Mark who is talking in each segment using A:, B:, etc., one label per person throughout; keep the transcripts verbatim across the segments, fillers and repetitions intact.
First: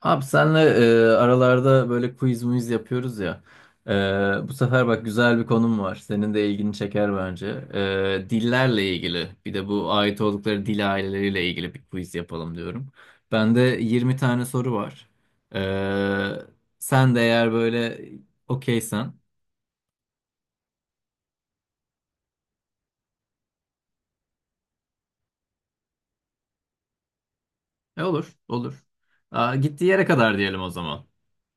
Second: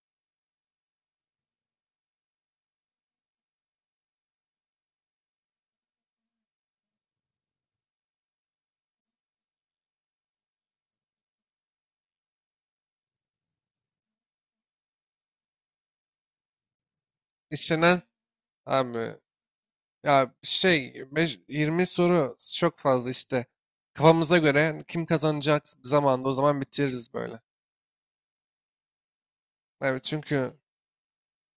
A: Abi senle e, aralarda böyle quiz muiz yapıyoruz ya. E, Bu sefer bak güzel bir konum var. Senin de ilgini çeker bence. E, dillerle ilgili bir de bu ait oldukları dil aileleriyle ilgili bir quiz yapalım diyorum. Bende yirmi tane soru var. E, Sen de eğer
B: İşlenen
A: böyle
B: abi,
A: okeysen.
B: ya şey, beş- yirmi soru çok fazla işte. Kafamıza göre kim kazanacak zamanda o zaman bitiririz böyle.
A: E, olur olur. Aa, gittiği yere
B: Evet,
A: kadar
B: çünkü
A: diyelim o zaman.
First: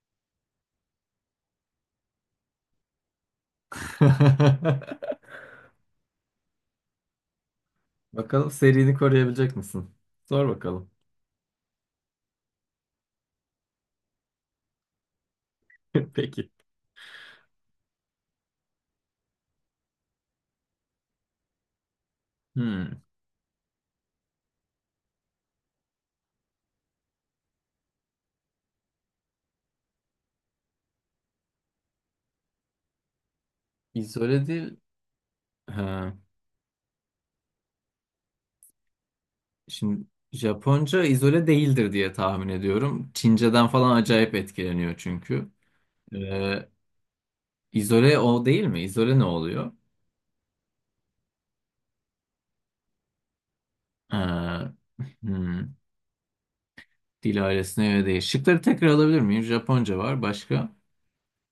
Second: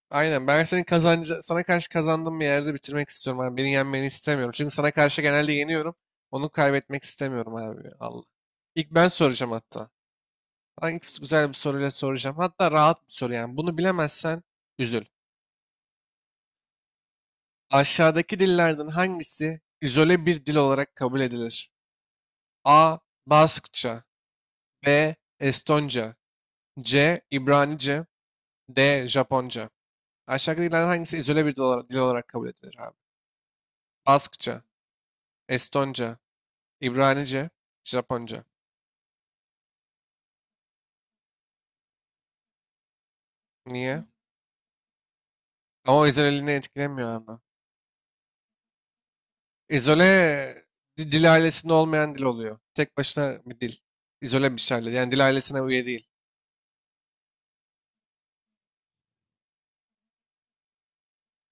B: aynen, ben senin kazanca sana karşı kazandığım bir yerde bitirmek istiyorum abi. Beni yenmeni istemiyorum. Çünkü sana karşı genelde yeniyorum. Onu kaybetmek istemiyorum abi. Allah.
A: Bakalım
B: İlk
A: serini
B: ben soracağım
A: koruyabilecek
B: hatta.
A: misin? Sor
B: Ben
A: bakalım.
B: ilk güzel bir soruyla soracağım. Hatta rahat bir soru yani. Bunu bilemezsen üzül.
A: Peki.
B: Aşağıdaki dillerden hangisi izole bir dil olarak kabul edilir?
A: Hmm.
B: A. Baskça, B. Estonca, C. İbranice, D. Japonca. Aşağıdakilerden hangisi izole bir dil olarak, dil olarak kabul edilir abi?
A: İzole
B: Baskça,
A: değil. Ha,
B: Estonca, İbranice, Japonca.
A: şimdi Japonca izole değildir diye tahmin ediyorum. Çince'den falan
B: Niye?
A: acayip etkileniyor çünkü.
B: Ama o izoleliğini
A: Ee,
B: etkilemiyor ama?
A: izole o değil mi? İzole ne oluyor?
B: İzole di- dil ailesinde olmayan dil oluyor. Tek başına bir dil. İzole bir
A: Ha,
B: şey. Yani dil ailesine
A: hmm,
B: üye değil.
A: dil ailesine göre değil. Şıkları tekrar alabilir miyim? Japonca var. Başka?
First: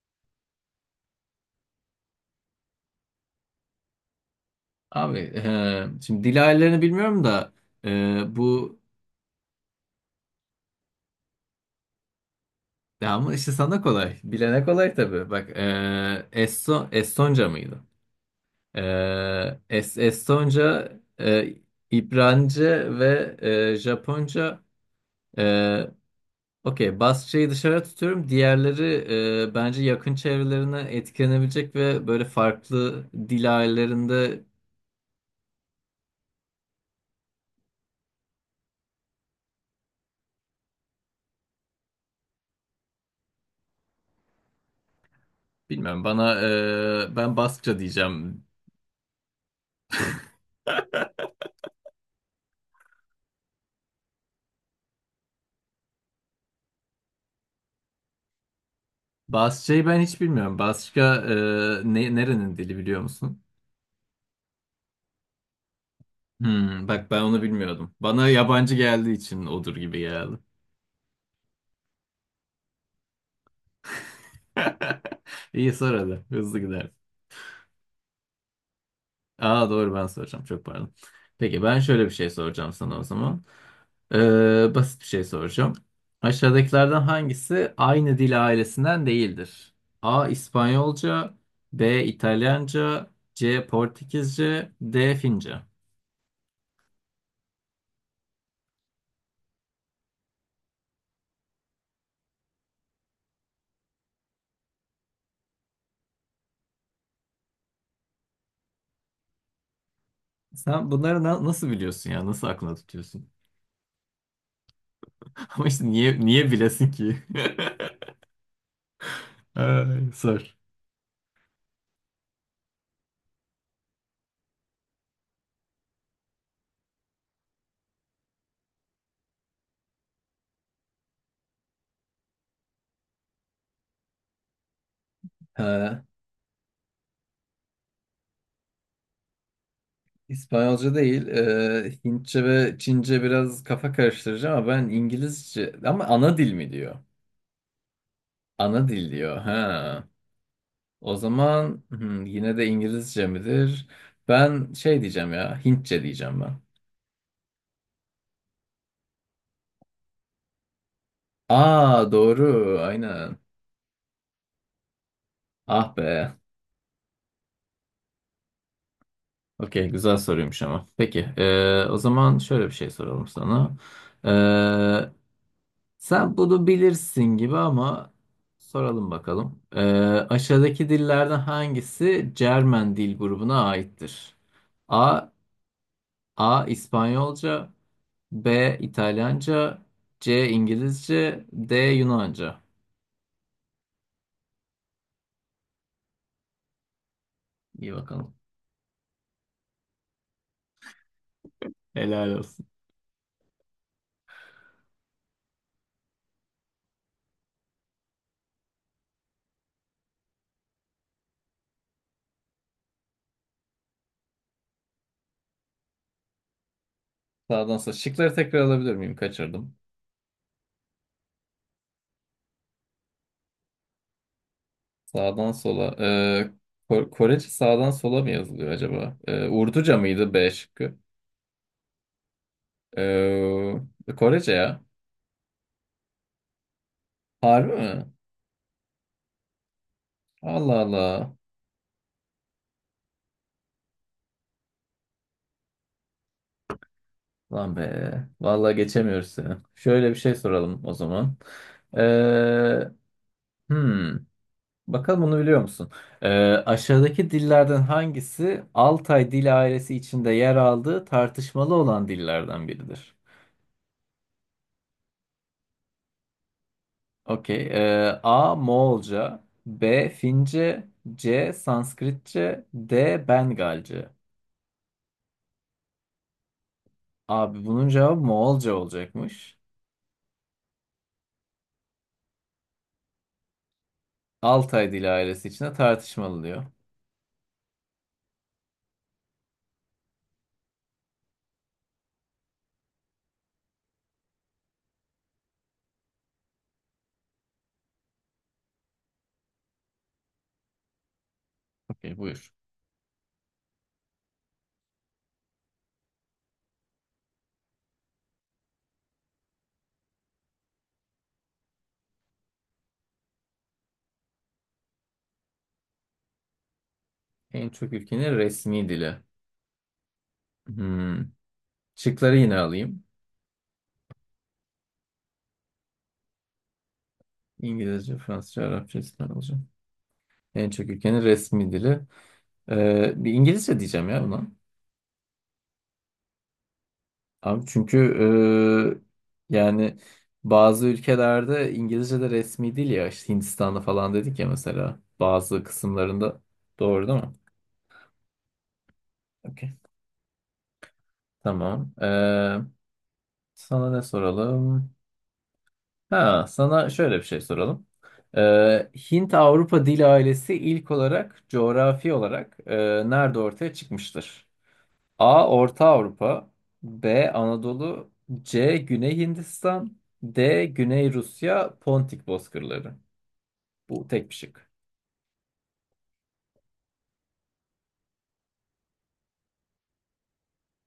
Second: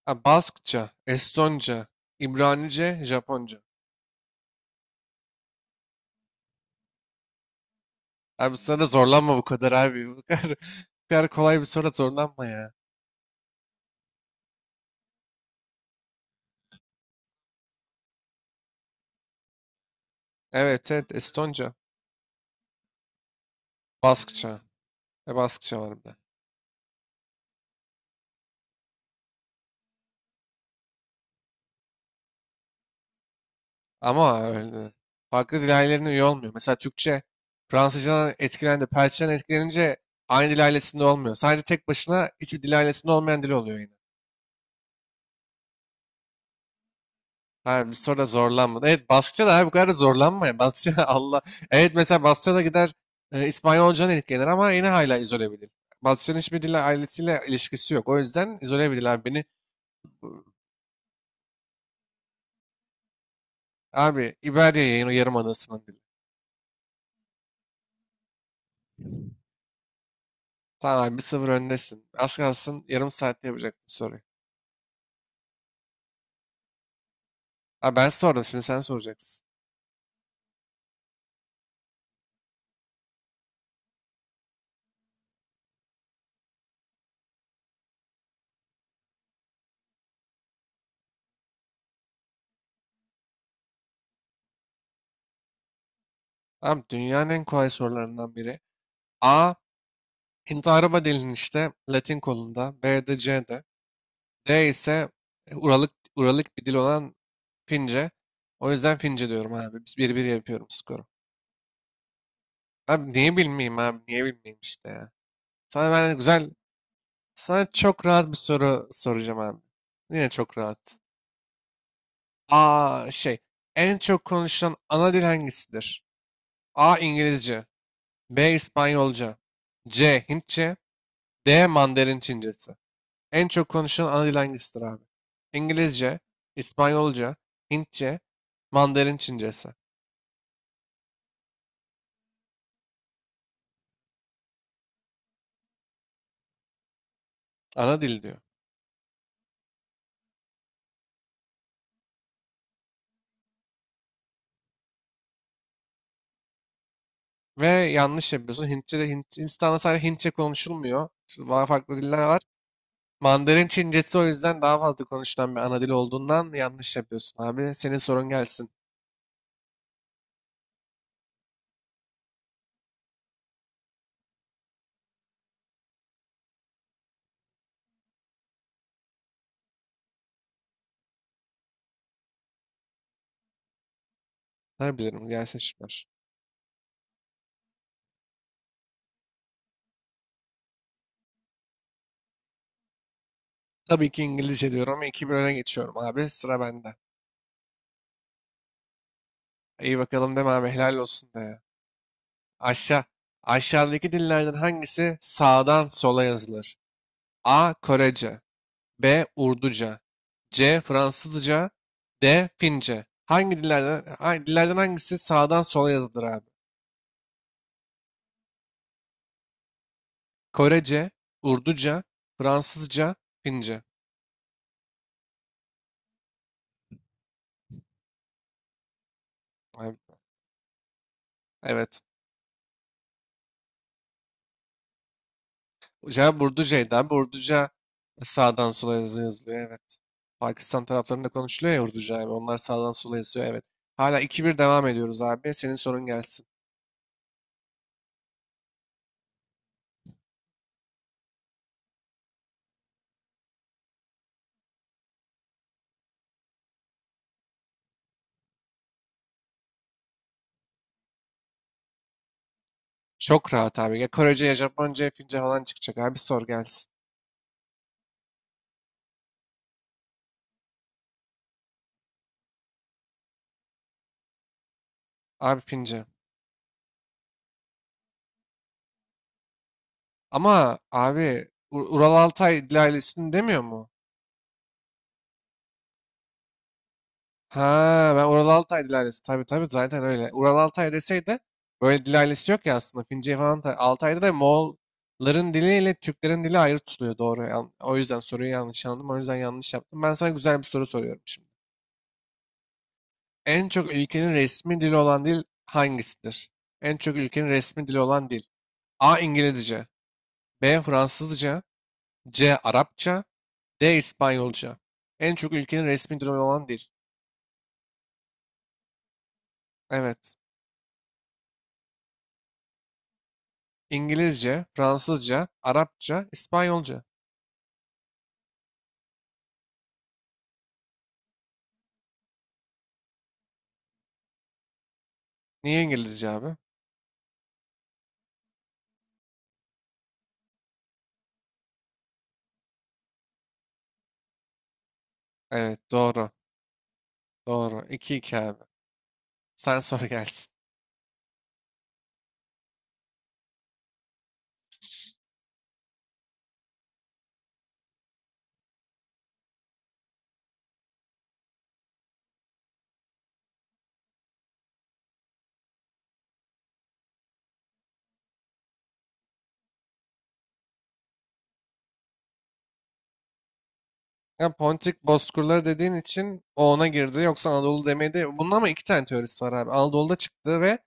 B: Ha, Baskça, Estonca, İbranice, Japonca.
A: Abi e, şimdi dil ailelerini bilmiyorum da, e,
B: Abi,
A: bu
B: sana zorlanma bu kadar abi. Bu kadar, bu kadar kolay bir soru, zorlanma ya.
A: ya ama işte sana kolay. Bilene kolay tabii. Bak, e, Eston, Estonca mıydı? Ee, Es- Estonca,
B: Evet, evet,
A: e,
B: Estonca.
A: İbranice ve e,
B: Baskça.
A: Japonca.
B: E, Baskça
A: E,
B: var bir de.
A: Okey, Basça'yı dışarı tutuyorum. Diğerleri e, bence yakın çevrelerine etkilenebilecek ve böyle farklı dil
B: Ama
A: ailelerinde
B: öyle. Farklı dil ailelerine üye olmuyor. Mesela Türkçe Fransızcadan etkilendi. Perçin'den etkilenince aynı dil ailesinde olmuyor. Sadece tek başına hiçbir dil ailesinde olmayan dil oluyor yine.
A: bilmiyorum. Bana e, ben Basça
B: Ha, bir soruda
A: diyeceğim.
B: zorlanma. Evet, Baskça da abi, bu kadar da zorlanma ya. Baskça. Allah. Evet, mesela Baskça da gider, e, İspanyolcadan etkilenir ama yine hala izole bir dil. Baskça'nın hiçbir dille ailesiyle ilişkisi yok. O yüzden izole bir dil abi. Beni,
A: Basça'yı ben hiç bilmiyorum. Basça e, ne, nerenin dili biliyor musun?
B: abi, İberya yayın o yarım adası'nın dili.
A: Hmm, bak ben onu bilmiyordum. Bana yabancı geldiği için odur gibi geldi.
B: Tamam abi, bir sıfır öndesin. Az kalsın yarım saatte yapacaktın soruyu.
A: İyi sor hadi. Hızlı gider.
B: Abi ben sordum, şimdi sen soracaksın.
A: Aa doğru ben soracağım. Çok pardon. Peki ben şöyle bir şey soracağım sana o zaman. Ee, basit bir şey soracağım. Aşağıdakilerden hangisi aynı dil ailesinden değildir? A. İspanyolca. B. İtalyanca. C. Portekizce. D. Fince.
B: Abi, dünyanın en kolay sorularından biri. A. Hint araba dilinin işte Latin kolunda. B de, C de. D ise Uralık, Uralık bir dil olan Fince. O yüzden Fince diyorum abi. Biz bir bir yapıyorum
A: Sen
B: skoru.
A: bunları na- nasıl biliyorsun ya? Nasıl aklına
B: Abi
A: tutuyorsun?
B: niye bilmeyeyim abi? Niye bilmeyeyim işte ya.
A: Ama işte
B: Sana ben
A: niye
B: güzel,
A: niye bilesin ki?
B: sana çok rahat bir soru soracağım abi.
A: Ay,
B: Yine
A: sor.
B: çok rahat. Aa, şey, en çok konuşulan ana dil hangisidir? A. İngilizce, B. İspanyolca, C. Hintçe, D. Mandarin Çincesi. En çok konuşulan ana dil hangisidir abi?
A: Ee,
B: İngilizce, İspanyolca, Hintçe, Mandarin Çincesi.
A: İspanyolca değil, e, Hintçe ve Çince biraz kafa karıştırıcı ama ben İngilizce ama ana dil mi diyor?
B: Ana dil diyor.
A: Ana dil diyor. Ha. O zaman hmm, yine de İngilizce midir? Ben şey diyeceğim ya, Hintçe diyeceğim ben.
B: Ve yanlış yapıyorsun. Hintçe de, Hint, Hindistan'da sadece Hintçe konuşulmuyor. Şu daha farklı
A: Aa
B: diller var.
A: doğru, aynen.
B: Mandarin Çincesi o yüzden daha fazla konuşulan bir ana dil
A: Ah be.
B: olduğundan yanlış yapıyorsun abi. Senin sorun gelsin.
A: Okey, güzel soruymuş ama. Peki, e, o zaman şöyle bir şey soralım sana. E, Sen bunu bilirsin gibi ama soralım bakalım. E, aşağıdaki dillerden hangisi Cermen dil grubuna aittir?
B: Ne
A: A.
B: bilirim, gelsin şıklar.
A: A. İspanyolca. B. İtalyanca. C. İngilizce. D. Yunanca.
B: Tabii ki İngilizce diyorum ama iki bire öne geçiyorum abi. Sıra bende.
A: İyi bakalım.
B: İyi bakalım deme abi, helal olsun de ya.
A: Helal olsun.
B: Aşağı. Aşağıdaki dillerden hangisi sağdan sola yazılır? A. Korece, B. Urduca, C. Fransızca, D. Fince. Hangi dillerden, hangi dillerden hangisi sağdan sola yazılır abi?
A: Sağdan sonra şıkları tekrar alabilir miyim? Kaçırdım.
B: Korece, Urduca, Fransızca, Fince.
A: Sağdan sola. Ee, Ko- Korece sağdan sola mı yazılıyor acaba? Ee, Urduca
B: Abi,
A: mıydı B şıkkı?
B: evet.
A: Ee, Korece ya.
B: Cevap Urduca'ydı abi. Urduca
A: Harbi mi?
B: sağdan sola. Yazı- yazılıyor. Evet.
A: Allah
B: Pakistan taraflarında
A: Allah.
B: konuşuluyor ya Urduca abi. Onlar sağdan sola yazıyor. Evet. Hala iki bir devam ediyoruz abi. Senin sorun gelsin.
A: Lan be. Vallahi geçemiyoruz seni. Şöyle bir şey soralım o zaman. Ee, hmm. Bakalım bunu biliyor musun? Ee, aşağıdaki dillerden hangisi Altay dil ailesi içinde yer aldığı tartışmalı olan dillerden biridir?
B: Çok rahat abi. Ya Korece, ya Japonca, ya Fince falan çıkacak abi. Sor gelsin.
A: Okey. Ee, A. Moğolca. B. Fince. C. Sanskritçe. D. Bengalce.
B: Abi Fince.
A: Abi bunun cevabı Moğolca olacakmış.
B: Ama abi, U- Ural Altay Dil Ailesi'ni demiyor mu?
A: Altay dili ailesi içinde tartışmalı diyor.
B: Ha, ben Ural Altay Dil Ailesi, tabii tabii, zaten öyle. Ural Altay deseydi, böyle Dil Ailesi yok ya aslında. Fince falan da- Altay'da da Moğolların diliyle Türklerin dili ayrı tutuluyor, doğru. Yan- O yüzden soruyu yanlış anladım. O yüzden yanlış yaptım. Ben sana güzel bir soru soruyorum şimdi.
A: Okey buyur.
B: En çok ülkenin resmi dili olan dil hangisidir? En çok ülkenin resmi dili olan dil. A. İngilizce. B. Fransızca. C. Arapça. D. İspanyolca. En çok ülkenin resmi dili olan dil.
A: En çok ülkenin resmi dili.
B: Evet.
A: Hmm. Şıkları yine alayım.
B: İngilizce, Fransızca, Arapça, İspanyolca.
A: İngilizce, Fransızca, Arapça, İspanyolca. En çok ülkenin resmi dili. Ee, bir İngilizce diyeceğim ya buna.
B: Niye İngilizce abi?
A: Abi çünkü e, yani bazı ülkelerde İngilizce de resmi değil ya işte Hindistan'da falan dedik ya mesela bazı
B: Evet doğru.
A: kısımlarında, doğru değil mi?
B: Doğru. 2 iki abi.
A: Okey.
B: Sen sor gelsin.
A: Tamam. E, sana ne soralım? Ha, sana şöyle bir şey soralım. E, Hint-Avrupa dil ailesi ilk olarak coğrafi olarak e, nerede ortaya çıkmıştır? A. Orta Avrupa. B. Anadolu. C. Güney Hindistan. D. Güney Rusya Pontik bozkırları. Bu tek bir
B: Ya
A: şık.
B: Pontik Bozkırları dediğin için o ona girdi. Yoksa Anadolu demedi. Bunun ama iki tane teorisi var abi. Anadolu'da çıktı ve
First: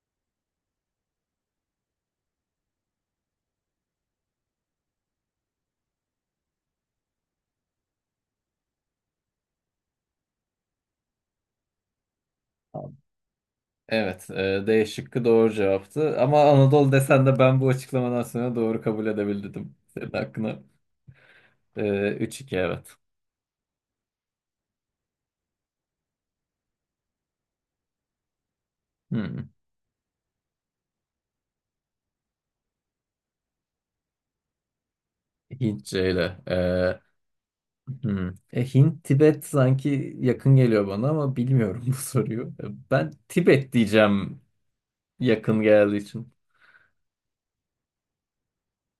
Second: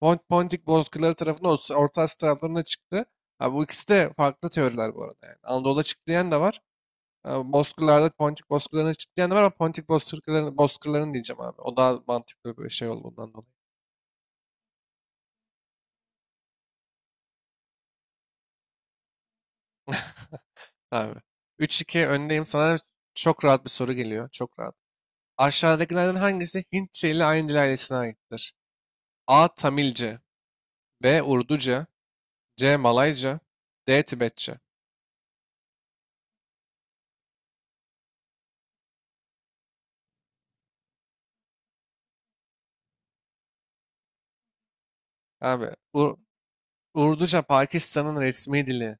B: Pont Pontik Bozkırları tarafına, Orta Asya taraflarına çıktı. Abi bu ikisi de farklı teoriler bu arada yani. Anadolu'da çıktı diyen de var. e, Bozkırlar'da, Pontik Bozkırlar'ına çıktı diyen var ama Pontik Bozkırlar'ın Bozkırlar'ın diyeceğim abi. O daha mantıklı bir şey
A: Tamam.
B: olduğundan dolayı.
A: Evet, e, D şıkkı doğru cevaptı. Ama Anadolu desen de ben bu açıklamadan sonra doğru kabul edebildim. Senin hakkına.
B: Abi. üç iki
A: E,
B: öndeyim.
A: üç iki
B: Sana
A: evet.
B: çok rahat bir soru geliyor. Çok rahat. Aşağıdakilerden hangisi Hintçe ile Ayndice ailesine aittir? A.
A: Hı,
B: Tamilce, B. Urduca, C. Malayca, D. Tibetçe.
A: Hintçeyle. Ee, hmm. E, Hint, Tibet sanki yakın geliyor bana ama bilmiyorum bu soruyu. E, Ben Tibet diyeceğim yakın
B: Abi,
A: geldiği
B: Ur-
A: için.
B: Urduca Pakistan'ın resmi dili.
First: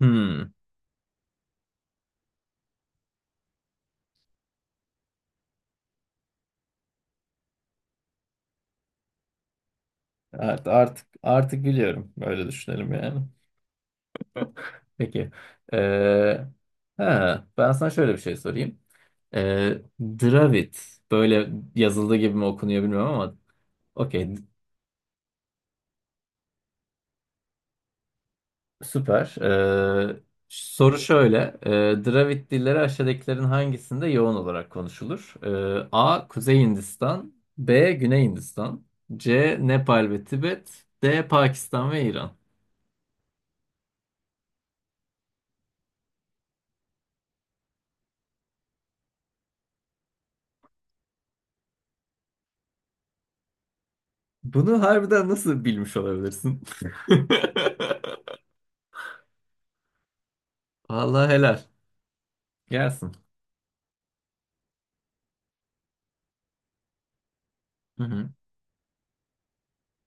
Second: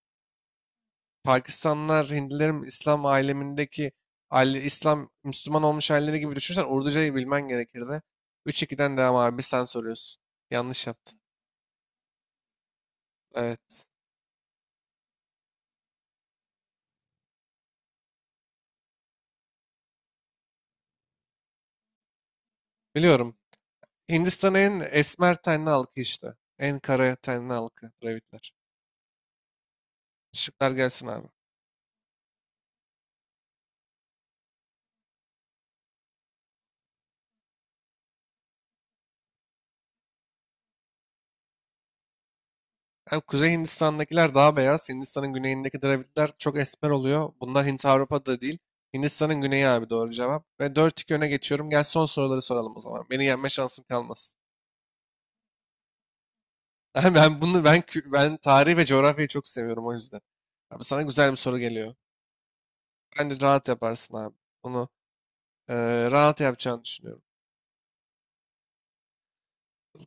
A: Hmm.
B: Pakistanlılar, Hintlilerin İslam alemindeki aile, İslam, Müslüman olmuş aileleri gibi düşünsen Urducayı bilmen gerekirdi. Üç ikiden devam abi, sen soruyorsun.
A: Evet,
B: Yanlış
A: artık
B: yaptın.
A: artık biliyorum. Öyle düşünelim yani.
B: Evet.
A: Peki. Ee, ha, ben sana şöyle bir şey sorayım. Ee, Dravid. Böyle yazıldığı gibi mi okunuyor bilmiyorum ama
B: Biliyorum.
A: okey.
B: Hindistan'ın en esmer tenli halkı işte. En kara tenli halkı Dravidler.
A: Süper. Ee,
B: Işıklar
A: soru
B: gelsin abi.
A: şöyle. Ee, Dravid dilleri aşağıdakilerin hangisinde yoğun olarak konuşulur? Ee, A. Kuzey Hindistan. B. Güney Hindistan. C. Nepal ve Tibet. D. Pakistan ve İran.
B: Yani Kuzey Hindistan'dakiler daha beyaz. Hindistan'ın güneyindeki Dravidler çok esmer oluyor. Bunlar Hint Avrupa'da değil. Hindistan'ın güneyi abi doğru cevap. Ve dört iki öne geçiyorum. Gel, son soruları soralım o zaman. Beni yenme şansın kalmasın.
A: Bunu harbiden nasıl bilmiş olabilirsin?
B: ben bunu ben kü- ben tarih ve coğrafyayı çok seviyorum o yüzden. Abi sana
A: Vallahi
B: güzel bir soru
A: helal.
B: geliyor.
A: Gelsin.
B: Bence rahat yaparsın abi. Bunu eee, rahat yapacağını düşünüyorum.
A: Hı hı.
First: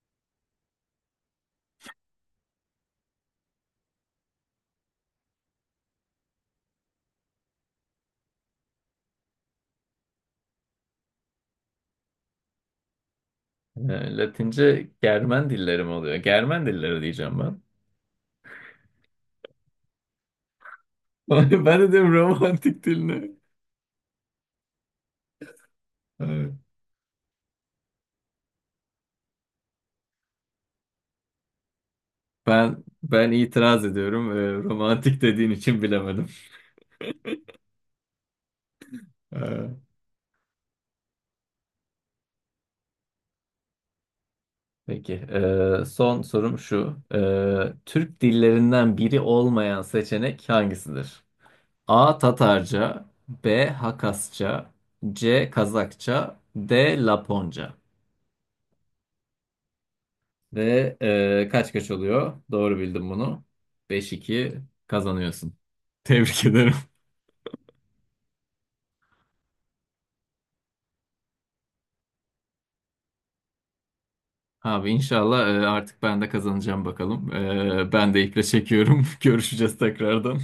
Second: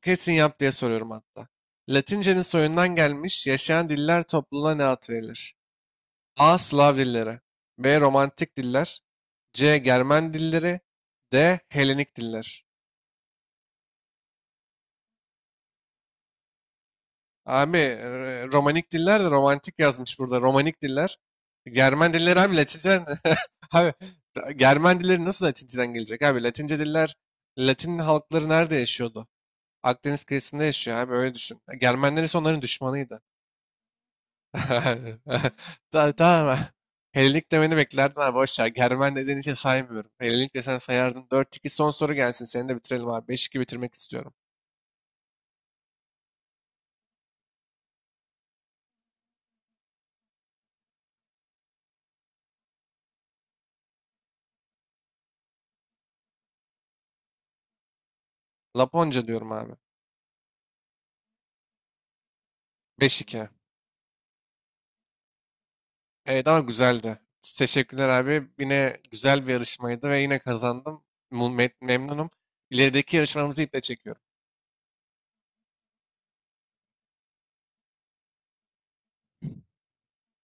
B: Kesin yap diye soruyorum hatta. Latince'nin soyundan gelmiş yaşayan diller topluluğuna ne ad verilir? A. Slav dilleri. B. Romantik diller. C. Germen dilleri. D. Helenik diller.
A: Ee, Latince Germen dilleri mi oluyor? Germen dilleri diyeceğim ben.
B: Abi, e, romanik diller de romantik yazmış burada. Romanik diller.
A: Ben de diyorum
B: Germen dilleri abi
A: romantik
B: Latince.
A: diline.
B: Abi, Germen dilleri nasıl Latinceden gelecek abi?
A: Evet.
B: Latince diller, Latin halkları nerede yaşıyordu? Akdeniz kıyısında yaşıyor abi, öyle düşün. Germenler ise onların
A: Ben
B: düşmanıydı.
A: ben itiraz ediyorum. Ee, romantik dediğin için
B: Ta-
A: bilemedim.
B: Tamam. Helenik demeni beklerdim abi, boş ver. Germen dediğin için
A: Ee,
B: saymıyorum. Helenik desen sayardım. Dört iki, son soru gelsin. Seni de bitirelim abi. Beş iki bitirmek istiyorum.
A: Peki. Ee, son sorum şu. Ee, Türk dillerinden biri olmayan seçenek hangisidir? A. Tatarca. B. Hakasça. C. Kazakça. D. Laponca.
B: Laponca diyorum abi.
A: Ve ee, kaç kaç oluyor? Doğru bildim
B: Beş
A: bunu.
B: iki.
A: Beş iki kazanıyorsun. Tebrik
B: Evet ama
A: ederim.
B: güzeldi. Teşekkürler abi. Yine güzel bir yarışmaydı ve yine kazandım. Mu- me- Memnunum. İlerideki yarışmamızı iple çekiyorum.
A: Abi inşallah e, artık ben de kazanacağım bakalım. E, Ben de iple çekiyorum. Görüşeceğiz tekrardan.